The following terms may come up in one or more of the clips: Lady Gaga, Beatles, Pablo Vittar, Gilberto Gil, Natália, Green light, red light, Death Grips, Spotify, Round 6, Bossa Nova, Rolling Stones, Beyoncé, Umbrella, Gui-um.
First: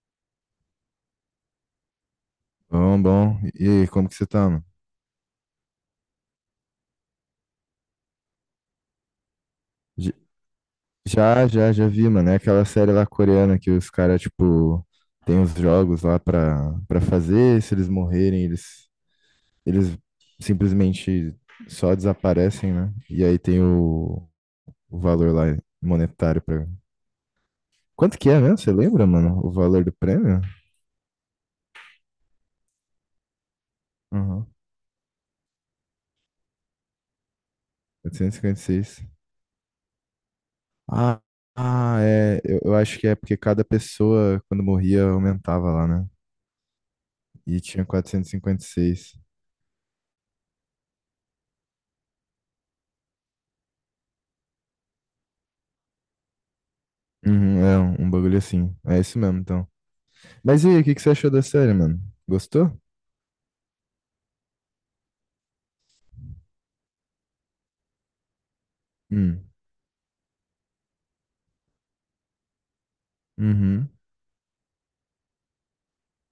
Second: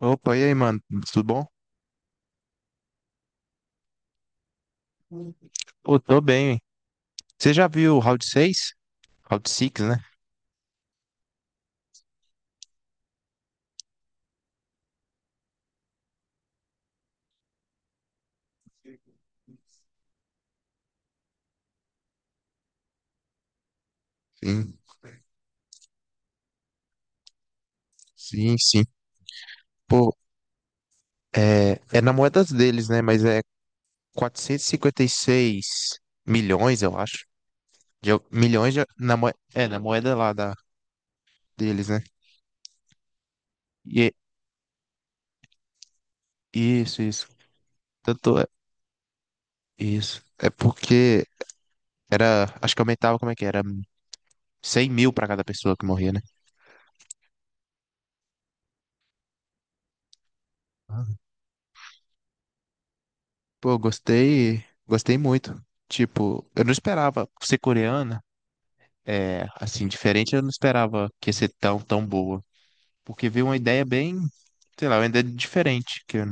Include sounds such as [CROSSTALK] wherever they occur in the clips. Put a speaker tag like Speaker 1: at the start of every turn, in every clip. Speaker 1: Opa, e aí, mano? Tudo bom?
Speaker 2: Bom, bom. E aí, como que você tá, mano?
Speaker 1: Pô, tô bem. Hein? Você já viu o Round 6? Round 6, né?
Speaker 2: J- já vi, mano. É aquela série lá coreana que os caras, tipo, tem os jogos lá pra fazer. Se eles morrerem, eles simplesmente só desaparecem, né? E aí tem o,
Speaker 1: Sim,
Speaker 2: o valor lá monetário pra. Quanto que é
Speaker 1: sim,
Speaker 2: mesmo? Você
Speaker 1: sim.
Speaker 2: lembra, mano? O valor do
Speaker 1: Pô,
Speaker 2: prêmio?
Speaker 1: é na moeda deles, né? Mas é
Speaker 2: Uhum.
Speaker 1: 456 milhões, eu acho. De, milhões
Speaker 2: 856.
Speaker 1: na moeda, é, na moeda lá da,
Speaker 2: Ah,
Speaker 1: deles,
Speaker 2: ah,
Speaker 1: né?
Speaker 2: é. Eu acho que é porque cada
Speaker 1: E, é,
Speaker 2: pessoa, quando morria, aumentava lá, né?
Speaker 1: isso, isso.
Speaker 2: E tinha
Speaker 1: Tanto é,
Speaker 2: 456.
Speaker 1: isso. É porque era, acho que aumentava, como é que era? 100 mil pra cada pessoa que morria, né?
Speaker 2: Uhum, é um bagulho assim. É isso mesmo, então. Mas e aí, o que que você achou da série, mano? Gostou?
Speaker 1: Pô, gostei, gostei muito. Tipo, eu não esperava ser coreana, é,
Speaker 2: Hum.
Speaker 1: assim, diferente, eu não esperava que ia ser tão, tão boa. Porque veio uma ideia
Speaker 2: Uhum.
Speaker 1: bem, sei lá, uma ideia diferente que eu,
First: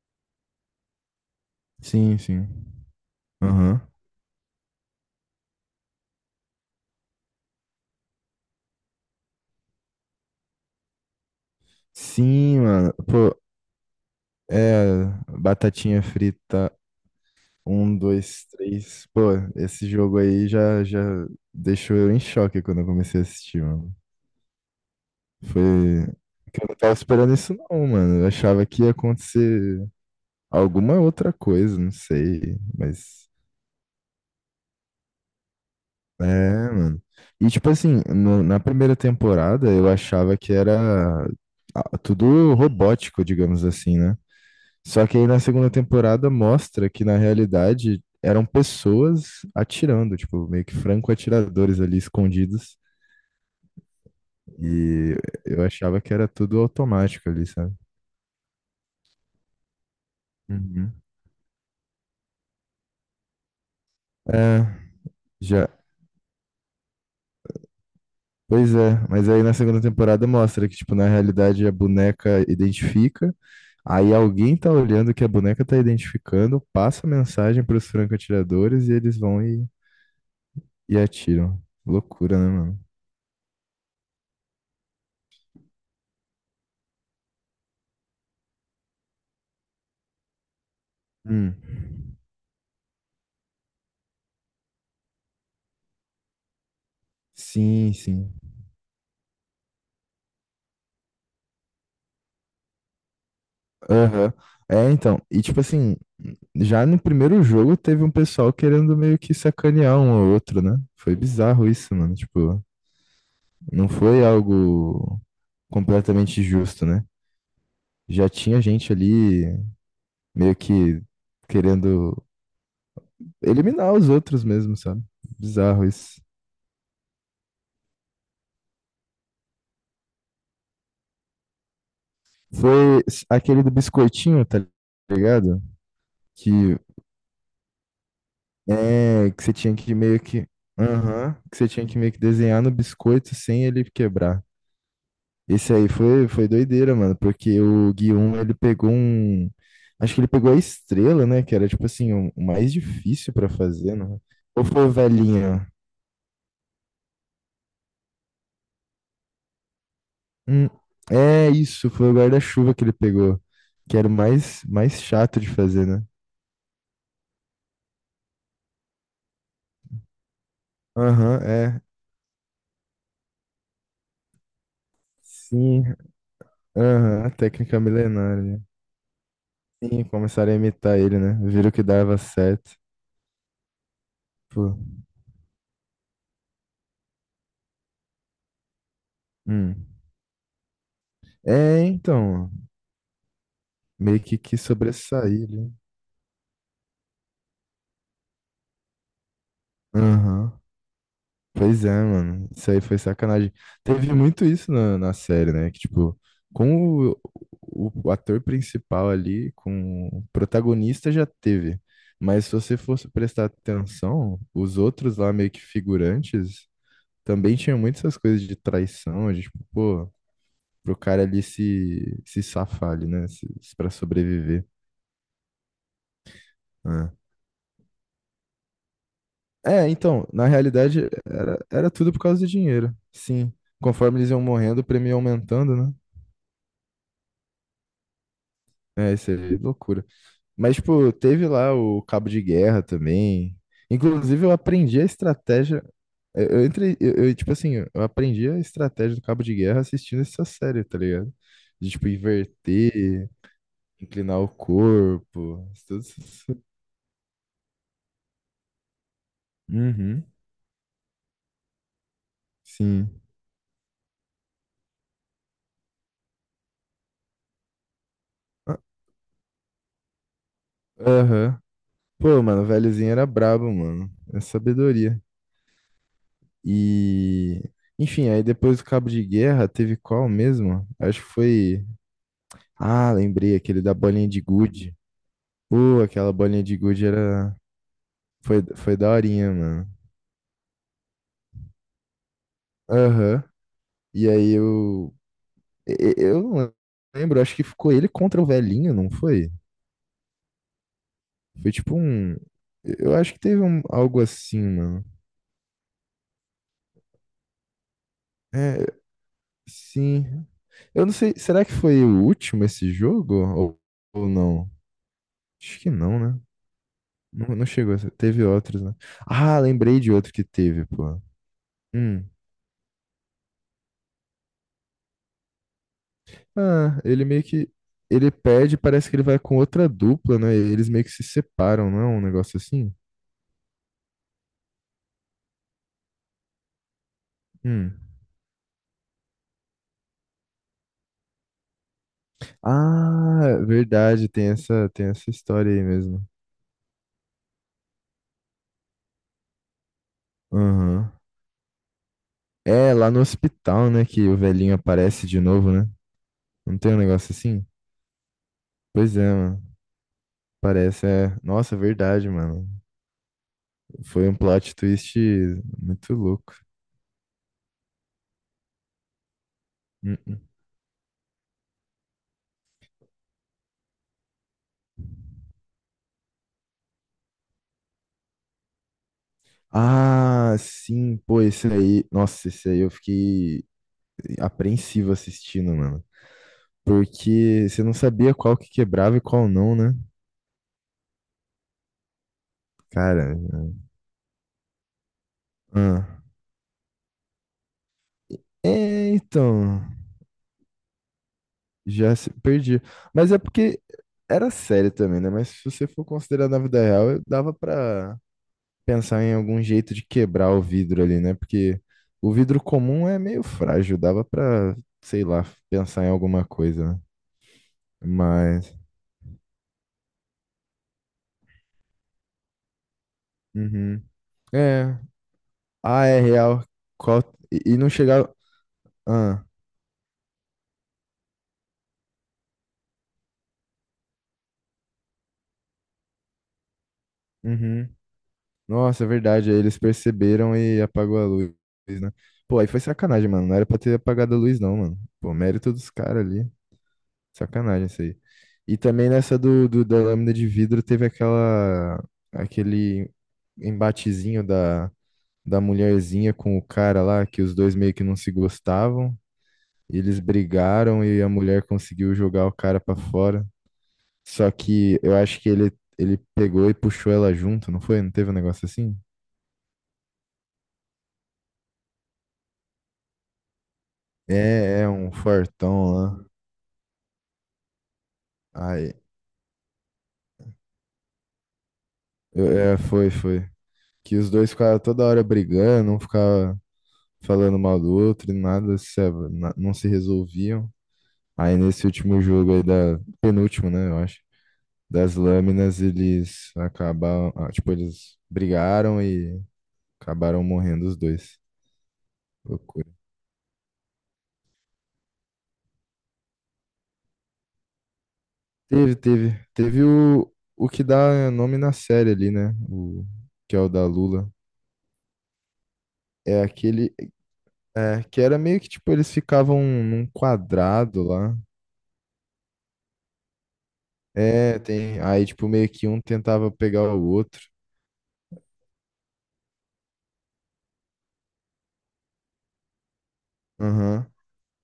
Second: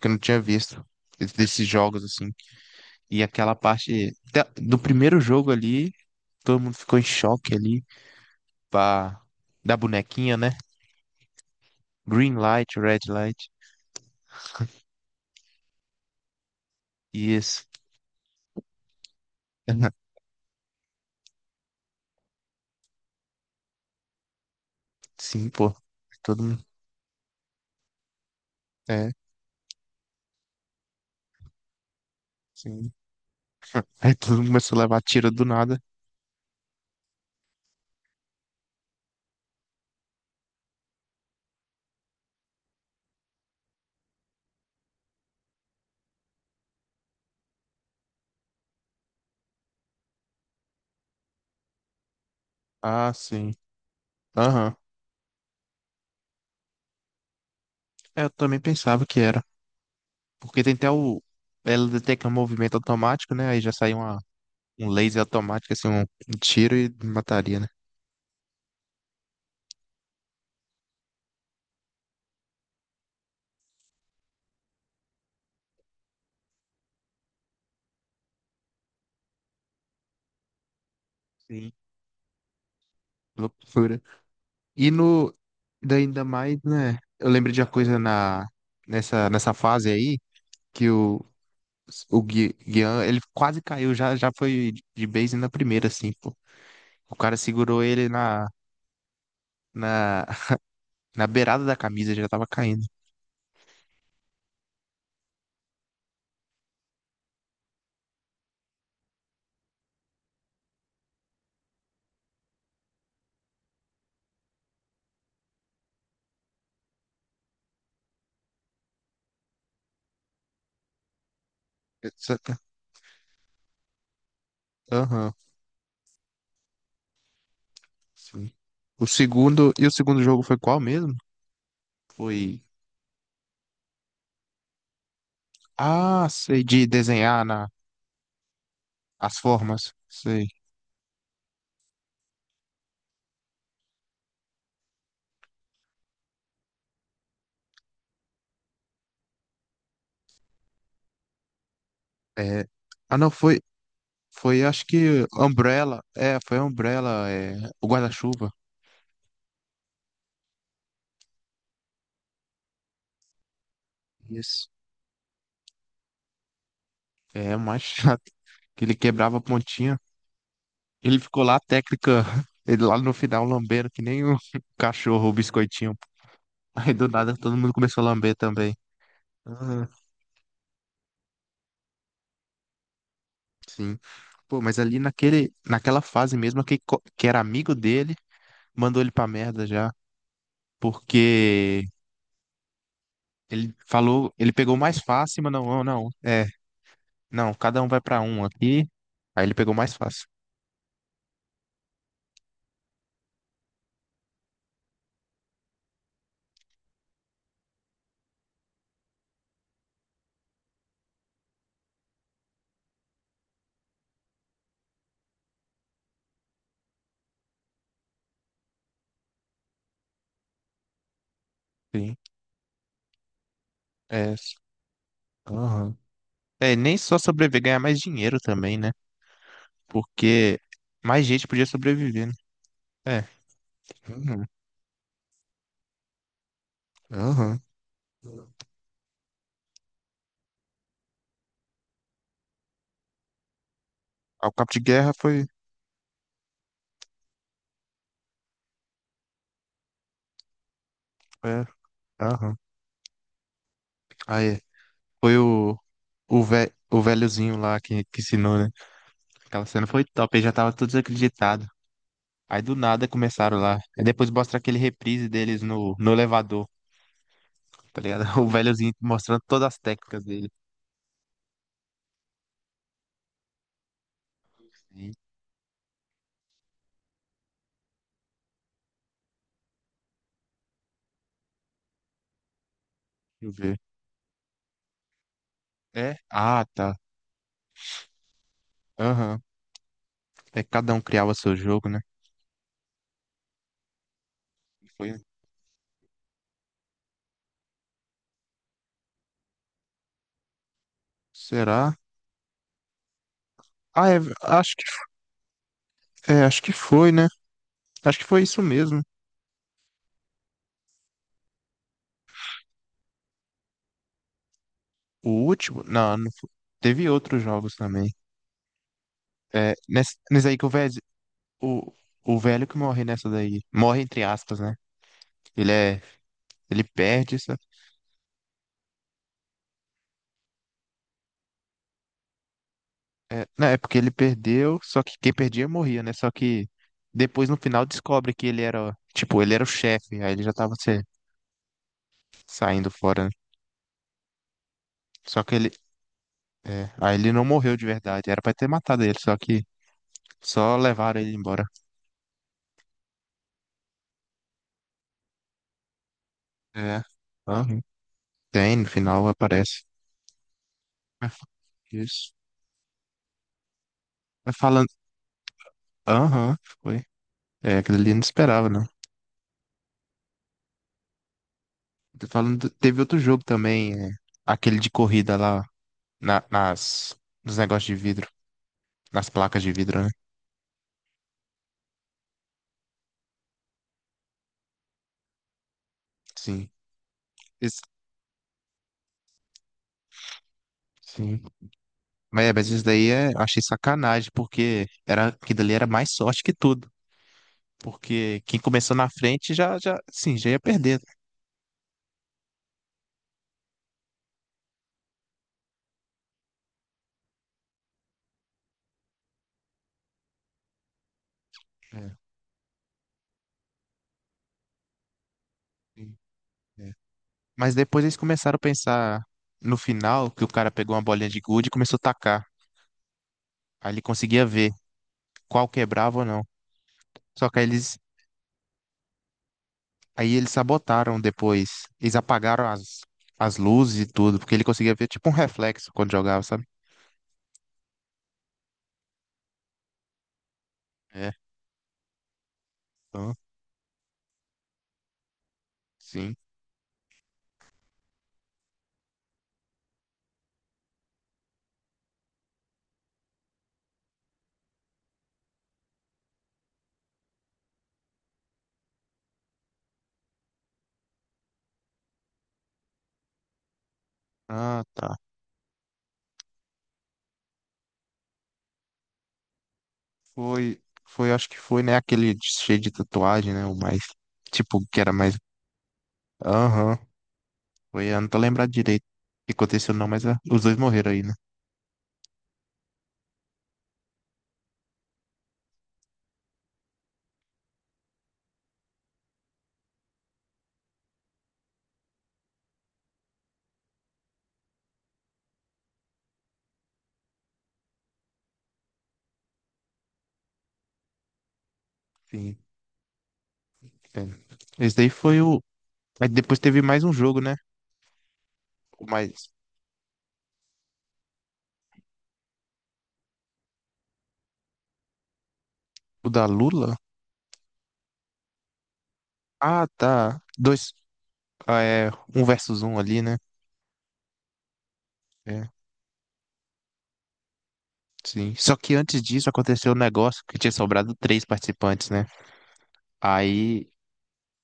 Speaker 1: que eu não tinha visto desses jogos,
Speaker 2: Sim,
Speaker 1: assim.
Speaker 2: sim.
Speaker 1: E aquela
Speaker 2: Aham.
Speaker 1: parte do primeiro jogo ali, todo mundo ficou em choque ali, pá, da bonequinha, né? Green
Speaker 2: Sim,
Speaker 1: light,
Speaker 2: mano.
Speaker 1: red
Speaker 2: Pô,
Speaker 1: light.
Speaker 2: é. Batatinha frita.
Speaker 1: Isso.
Speaker 2: Um, dois, três. Pô, esse
Speaker 1: [LAUGHS]
Speaker 2: jogo aí já deixou eu em choque quando eu comecei a assistir, mano.
Speaker 1: Sim, pô.
Speaker 2: Foi.
Speaker 1: Todo
Speaker 2: Que
Speaker 1: mundo.
Speaker 2: eu não tava esperando isso, não, mano. Eu achava que ia
Speaker 1: É,
Speaker 2: acontecer alguma outra coisa, não sei.
Speaker 1: sim.
Speaker 2: Mas.
Speaker 1: [LAUGHS] Aí todo mundo começou a levar tiro do nada.
Speaker 2: É, mano. E tipo assim, na primeira temporada eu achava que era tudo robótico, digamos assim, né? Só que aí na segunda temporada mostra que na realidade eram pessoas atirando, tipo, meio que franco-atiradores ali escondidos.
Speaker 1: Ah, sim. Aham.
Speaker 2: E eu achava que era tudo automático ali, sabe?
Speaker 1: É, eu também pensava que era. Porque tem até
Speaker 2: Uhum.
Speaker 1: o. Ela detecta um movimento automático, né? Aí já sai
Speaker 2: É,
Speaker 1: um laser
Speaker 2: já.
Speaker 1: automático, assim, um tiro e mataria, né?
Speaker 2: Pois é, mas aí na segunda temporada mostra que, tipo, na realidade a boneca identifica, aí alguém tá olhando o que a boneca tá identificando, passa a mensagem pros franco-atiradores e eles vão e atiram.
Speaker 1: Sim.
Speaker 2: Loucura, né, mano?
Speaker 1: Loucura. E no. Daí, ainda mais, né? Eu lembro de uma coisa nessa fase aí, que o,
Speaker 2: Hum.
Speaker 1: o Guian, ele quase caiu, já, já foi de base na primeira, assim, pô. O cara segurou
Speaker 2: Sim,
Speaker 1: ele
Speaker 2: sim.
Speaker 1: na, na beirada da camisa, já tava caindo.
Speaker 2: Aham. É, então, e tipo assim, já no primeiro jogo teve um pessoal querendo meio que sacanear um ao outro, né? Foi bizarro isso, mano. Tipo, não foi algo completamente justo, né? Já tinha gente ali meio que querendo eliminar os outros mesmo, sabe?
Speaker 1: Aham.
Speaker 2: Bizarro isso.
Speaker 1: Sim. O segundo jogo foi qual mesmo? Foi,
Speaker 2: Aquele do biscoitinho, tá ligado?
Speaker 1: ah, sei,
Speaker 2: Que
Speaker 1: de desenhar na,
Speaker 2: é
Speaker 1: as
Speaker 2: que você tinha
Speaker 1: formas,
Speaker 2: que meio
Speaker 1: sei.
Speaker 2: que. Aham, que você tinha que meio que desenhar no biscoito sem ele quebrar. Esse aí foi doideira, mano, porque o Gui um, ele pegou um. Acho que ele pegou a estrela, né? Que era tipo assim, o
Speaker 1: É,
Speaker 2: mais
Speaker 1: ah, não,
Speaker 2: difícil pra
Speaker 1: foi,
Speaker 2: fazer, né?
Speaker 1: foi,
Speaker 2: Ou
Speaker 1: acho
Speaker 2: foi o
Speaker 1: que
Speaker 2: velhinho?
Speaker 1: Umbrella, é, foi Umbrella, é, o guarda-chuva.
Speaker 2: Hum, é isso, foi o guarda-chuva que ele pegou, que era o mais,
Speaker 1: Isso.
Speaker 2: mais chato de fazer, né?
Speaker 1: É, o mais [LAUGHS] chato, que ele quebrava a pontinha. Ele
Speaker 2: Aham,
Speaker 1: ficou lá, a
Speaker 2: é.
Speaker 1: técnica, [LAUGHS] ele lá no final lambendo que nem o [LAUGHS] cachorro, o
Speaker 2: Sim,
Speaker 1: biscoitinho. Aí do
Speaker 2: aham, a
Speaker 1: nada todo mundo
Speaker 2: técnica
Speaker 1: começou a lamber
Speaker 2: milenária.
Speaker 1: também. Ah,
Speaker 2: Sim, começaram a imitar ele, né? Viram que dava certo.
Speaker 1: sim. Pô,
Speaker 2: Pô.
Speaker 1: mas ali naquela fase mesmo, que era amigo dele mandou ele pra merda
Speaker 2: Hum.
Speaker 1: já,
Speaker 2: É,
Speaker 1: porque
Speaker 2: então,
Speaker 1: ele
Speaker 2: meio
Speaker 1: falou,
Speaker 2: que
Speaker 1: ele
Speaker 2: quis
Speaker 1: pegou o mais fácil,
Speaker 2: sobressair,
Speaker 1: mas não,
Speaker 2: né?
Speaker 1: não, não, é, não, cada um vai pra um aqui, aí ele pegou o mais fácil.
Speaker 2: Aham. Pois é, mano. Isso aí foi sacanagem. Teve muito isso na série, né? Que, tipo, com o ator principal ali, com o protagonista já teve. Mas se você fosse prestar atenção, os outros lá, meio que figurantes, também tinham muitas essas coisas de traição, de, tipo, pô, pro cara ali
Speaker 1: Sim,
Speaker 2: se safar ali, né? Pra
Speaker 1: é,
Speaker 2: sobreviver.
Speaker 1: aham. É, nem
Speaker 2: Né?
Speaker 1: só sobreviver, ganhar mais dinheiro também, né?
Speaker 2: É, então, na
Speaker 1: Porque
Speaker 2: realidade,
Speaker 1: mais gente
Speaker 2: era,
Speaker 1: podia
Speaker 2: era tudo por
Speaker 1: sobreviver, né?
Speaker 2: causa do dinheiro.
Speaker 1: É,
Speaker 2: Sim. Conforme eles iam
Speaker 1: uhum,
Speaker 2: morrendo, o prêmio ia aumentando, né?
Speaker 1: aham.
Speaker 2: É, isso é loucura. Mas, tipo, teve lá o cabo de guerra também. Inclusive,
Speaker 1: Ah,
Speaker 2: eu
Speaker 1: o cabo de
Speaker 2: aprendi a
Speaker 1: guerra foi,
Speaker 2: estratégia. Eu entrei, eu, tipo assim, eu aprendi a estratégia do cabo de guerra assistindo essa série, tá ligado?
Speaker 1: é,
Speaker 2: De, tipo,
Speaker 1: aham.
Speaker 2: inverter, inclinar o
Speaker 1: Aí, foi
Speaker 2: corpo,
Speaker 1: o,
Speaker 2: tudo
Speaker 1: o,
Speaker 2: isso.
Speaker 1: ve, o velhozinho lá que ensinou, né? Aquela cena foi
Speaker 2: Uhum,
Speaker 1: top, ele já tava todo desacreditado. Aí do nada
Speaker 2: sim.
Speaker 1: começaram lá. Aí depois mostra aquele reprise deles no elevador, tá ligado? [LAUGHS] O
Speaker 2: Ah,
Speaker 1: velhozinho mostrando todas as técnicas dele.
Speaker 2: Aham. Pô, mano, o velhozinho era brabo, mano. É
Speaker 1: Sim,
Speaker 2: sabedoria. E, enfim, aí depois do cabo de guerra, teve qual mesmo? Acho que foi. Ah,
Speaker 1: deixa eu
Speaker 2: lembrei,
Speaker 1: ver.
Speaker 2: aquele da bolinha de gude. Pô,
Speaker 1: É?
Speaker 2: aquela bolinha
Speaker 1: Ah,
Speaker 2: de
Speaker 1: tá.
Speaker 2: gude era... Foi
Speaker 1: Aham.
Speaker 2: daorinha, mano.
Speaker 1: É que cada um criava seu jogo, né?
Speaker 2: Aham. E aí
Speaker 1: Foi.
Speaker 2: eu... Eu não lembro, acho que ficou ele contra o velhinho, não foi? Foi tipo
Speaker 1: Será?
Speaker 2: um... Eu acho que teve
Speaker 1: Ah,
Speaker 2: algo assim,
Speaker 1: acho que,
Speaker 2: mano.
Speaker 1: é, acho que foi, né? Acho que foi isso
Speaker 2: É,
Speaker 1: mesmo.
Speaker 2: sim. Eu não sei, será que foi o último esse jogo? Ou não?
Speaker 1: O
Speaker 2: Acho
Speaker 1: último?
Speaker 2: que
Speaker 1: Não,
Speaker 2: não,
Speaker 1: não
Speaker 2: né?
Speaker 1: foi. Teve outros
Speaker 2: Não, não
Speaker 1: jogos
Speaker 2: chegou.
Speaker 1: também.
Speaker 2: Teve outros, né? Ah,
Speaker 1: É,
Speaker 2: lembrei de
Speaker 1: nessa,
Speaker 2: outro que
Speaker 1: nessa aí que o
Speaker 2: teve,
Speaker 1: velho,
Speaker 2: pô.
Speaker 1: o,
Speaker 2: Hum.
Speaker 1: o velho que morre nessa daí. Morre entre aspas, né? Ele é, ele
Speaker 2: Ah, ele
Speaker 1: perde.
Speaker 2: meio que. Ele pede, parece que ele vai com outra dupla, né? Eles meio que se separam, não é um negócio assim?
Speaker 1: É, não, é porque ele perdeu, só que quem perdia morria, né? Só que depois no final
Speaker 2: Hum.
Speaker 1: descobre que ele era, tipo, ele era o chefe, aí ele já tava saindo fora, né?
Speaker 2: Ah, verdade, tem essa
Speaker 1: Só que ele,
Speaker 2: história aí mesmo.
Speaker 1: é, aí ele não morreu de verdade, era pra ter matado ele, só que só
Speaker 2: Aham.
Speaker 1: levaram ele embora.
Speaker 2: É, lá no hospital, né, que o velhinho aparece de novo, né? Não tem um
Speaker 1: É,
Speaker 2: negócio assim?
Speaker 1: aham. Tem, no
Speaker 2: Pois
Speaker 1: final
Speaker 2: é, mano.
Speaker 1: aparece.
Speaker 2: Parece,
Speaker 1: Mas
Speaker 2: é.
Speaker 1: fa-
Speaker 2: Nossa, verdade,
Speaker 1: Isso.
Speaker 2: mano. Foi um
Speaker 1: Mas
Speaker 2: plot
Speaker 1: falando,
Speaker 2: twist muito louco.
Speaker 1: aham, foi. É, aquele ali eu não esperava, não.
Speaker 2: Hum, hum.
Speaker 1: Tô falando, teve outro jogo também, é, aquele de corrida lá, na- nas, nos negócios de vidro, nas placas de vidro, né?
Speaker 2: Ah, sim, pô, esse aí. Nossa, esse aí eu fiquei apreensivo assistindo, mano.
Speaker 1: Sim.
Speaker 2: Porque você
Speaker 1: Isso-
Speaker 2: não sabia qual que quebrava e qual não, né?
Speaker 1: Sim. Mas isso daí é,
Speaker 2: Cara,
Speaker 1: eu achei sacanagem, porque era, aquilo ali era
Speaker 2: ah.
Speaker 1: mais sorte que tudo. Porque quem começou na
Speaker 2: É,
Speaker 1: frente já,
Speaker 2: então,
Speaker 1: já, sim, já ia perder.
Speaker 2: já perdi. Mas é porque era sério também, né? Mas se você for considerar na vida real, eu dava pra pensar em algum jeito de quebrar o vidro ali, né? Porque
Speaker 1: É,
Speaker 2: o vidro comum é meio frágil, dava pra, sei lá, pensar em
Speaker 1: sim,
Speaker 2: alguma
Speaker 1: é.
Speaker 2: coisa, né?
Speaker 1: Mas depois eles começaram a
Speaker 2: Mas,
Speaker 1: pensar no final, que o cara pegou uma bolinha de gude e começou a tacar. Aí ele
Speaker 2: uhum.
Speaker 1: conseguia ver
Speaker 2: É,
Speaker 1: qual
Speaker 2: é
Speaker 1: quebrava ou não.
Speaker 2: real. Qual...
Speaker 1: Só que
Speaker 2: E
Speaker 1: aí
Speaker 2: e não
Speaker 1: eles,
Speaker 2: chegava. Ah,
Speaker 1: aí eles sabotaram depois. Eles apagaram as luzes e tudo, porque ele conseguia ver tipo um reflexo quando jogava, sabe?
Speaker 2: uhum. Nossa, é verdade. Aí eles perceberam e apagou a
Speaker 1: É,
Speaker 2: luz, né? Pô, aí foi sacanagem,
Speaker 1: então,
Speaker 2: mano. Não era pra ter apagado a luz, não, mano. Pô, mérito dos caras
Speaker 1: sim.
Speaker 2: ali. Sacanagem isso aí. E também nessa da lâmina de vidro teve aquele embatezinho da mulherzinha com o cara lá, que os dois meio que não se gostavam. E eles brigaram e a mulher conseguiu jogar o cara pra fora. Só
Speaker 1: Ah,
Speaker 2: que
Speaker 1: tá.
Speaker 2: eu acho que ele pegou e puxou ela junto, não foi? Não teve um negócio assim?
Speaker 1: Foi, foi, acho que foi, né? Aquele cheio de tatuagem, né? O mais, tipo,
Speaker 2: É
Speaker 1: que
Speaker 2: um
Speaker 1: era mais.
Speaker 2: fortão lá.
Speaker 1: Aham, foi, eu não tô lembrado
Speaker 2: Aí,
Speaker 1: direito o que aconteceu, não, mas ah, os dois morreram aí, né?
Speaker 2: é, foi. Que os dois ficaram toda hora brigando, um ficava falando mal do outro, e nada se, na- não se resolviam. Aí nesse último jogo aí penúltimo, né, eu acho, das lâminas, eles acabaram, tipo, eles brigaram e acabaram morrendo os dois.
Speaker 1: Sim,
Speaker 2: Loucura.
Speaker 1: é. Esse daí foi o. Aí depois teve mais um jogo, né?
Speaker 2: Teve,
Speaker 1: O
Speaker 2: teve,
Speaker 1: mais.
Speaker 2: teve o que dá nome na série ali, né, que é o da Lula.
Speaker 1: O
Speaker 2: É
Speaker 1: da
Speaker 2: aquele
Speaker 1: Lula?
Speaker 2: É, que era meio que, tipo, eles ficavam
Speaker 1: Ah,
Speaker 2: num
Speaker 1: tá. Dois.
Speaker 2: quadrado lá.
Speaker 1: Ah, é. Um versus um ali, né?
Speaker 2: É, tem. Aí, tipo,
Speaker 1: É.
Speaker 2: meio que um tentava pegar o outro.
Speaker 1: Sim. Só que antes disso aconteceu um negócio que tinha sobrado três participantes, né? Aí,
Speaker 2: Aham.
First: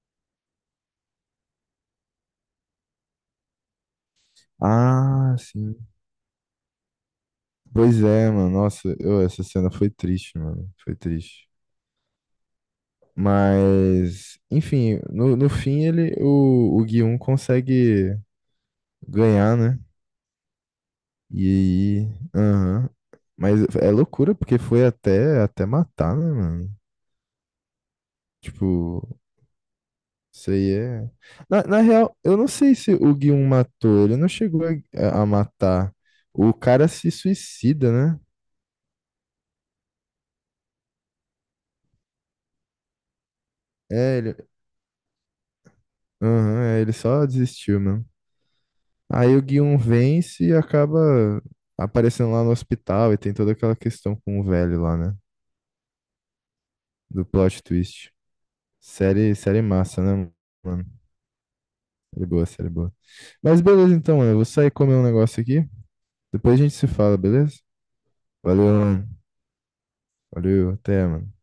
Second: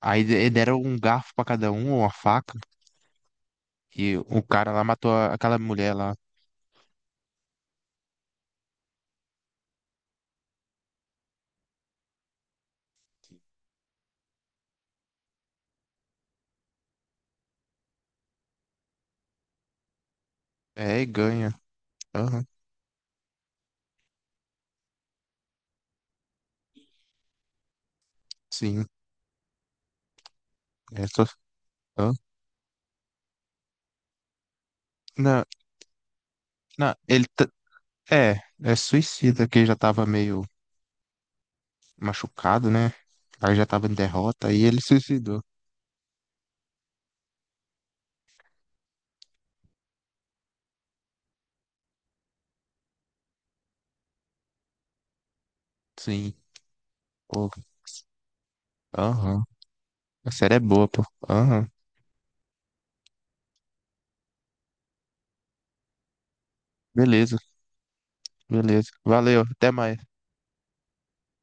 Speaker 1: aí deram um garfo pra cada um, uma faca, e o cara lá matou
Speaker 2: Ah,
Speaker 1: aquela
Speaker 2: sim.
Speaker 1: mulher lá.
Speaker 2: Pois é, mano. Nossa, essa cena foi triste, mano. Foi triste. Mas, enfim, no fim o Gui um consegue ganhar, né?
Speaker 1: É, e
Speaker 2: E
Speaker 1: ganha.
Speaker 2: aí.
Speaker 1: Aham,
Speaker 2: Aham. Mas é loucura, porque foi até matar, né, mano?
Speaker 1: sim.
Speaker 2: Tipo, isso aí
Speaker 1: É,
Speaker 2: é.
Speaker 1: só...
Speaker 2: Na
Speaker 1: Hã?
Speaker 2: real, eu não sei se o Guion matou. Ele não chegou a
Speaker 1: Não,
Speaker 2: matar. O cara
Speaker 1: não,
Speaker 2: se suicida, né?
Speaker 1: é, é suicida, que ele já tava meio machucado, né? Aí já tava em
Speaker 2: É, ele.
Speaker 1: derrota, aí ele suicidou.
Speaker 2: Aham, é, ele só desistiu, mano. Aí o Guion vence e acaba aparecendo lá no hospital e tem toda aquela questão com o velho lá, né?
Speaker 1: Sim.
Speaker 2: Do
Speaker 1: Pô,
Speaker 2: plot twist. Série,
Speaker 1: aham.
Speaker 2: série massa,
Speaker 1: A
Speaker 2: né,
Speaker 1: série é
Speaker 2: mano?
Speaker 1: boa, pô. Aham.
Speaker 2: Série boa, série boa. Mas beleza então, mano. Eu vou sair comer um negócio aqui. Depois a gente se fala,
Speaker 1: Beleza,
Speaker 2: beleza? Valeu,
Speaker 1: beleza.
Speaker 2: mano.
Speaker 1: Valeu, até mais.
Speaker 2: Valeu, até, mano.